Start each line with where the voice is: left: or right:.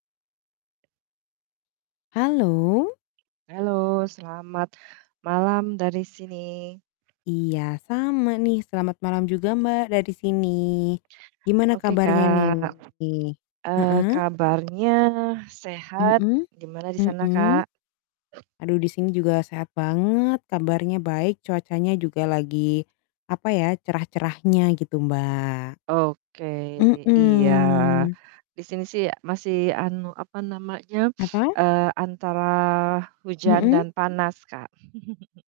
left: Halo.
right: Halo, selamat malam dari sini.
left: Iya, sama nih, selamat malam juga Mbak, dari sini. Gimana
right: Oke,
left: kabarnya nih?
right: Kak, eee,
left: Heeh.
right: kabarnya sehat.
left: Mhm,
right: Gimana di sana, Kak?
left: mhm. Aduh di sini juga sehat banget, kabarnya baik, cuacanya juga lagi, apa ya, cerah-cerahnya gitu, Mbak.
right: Oke, iya.
left: Mhm.
right: Di sini sih masih anu, apa namanya,
left: Apa?
right: eee, antara hujan
left: Mhm.
right: dan panas, Kak.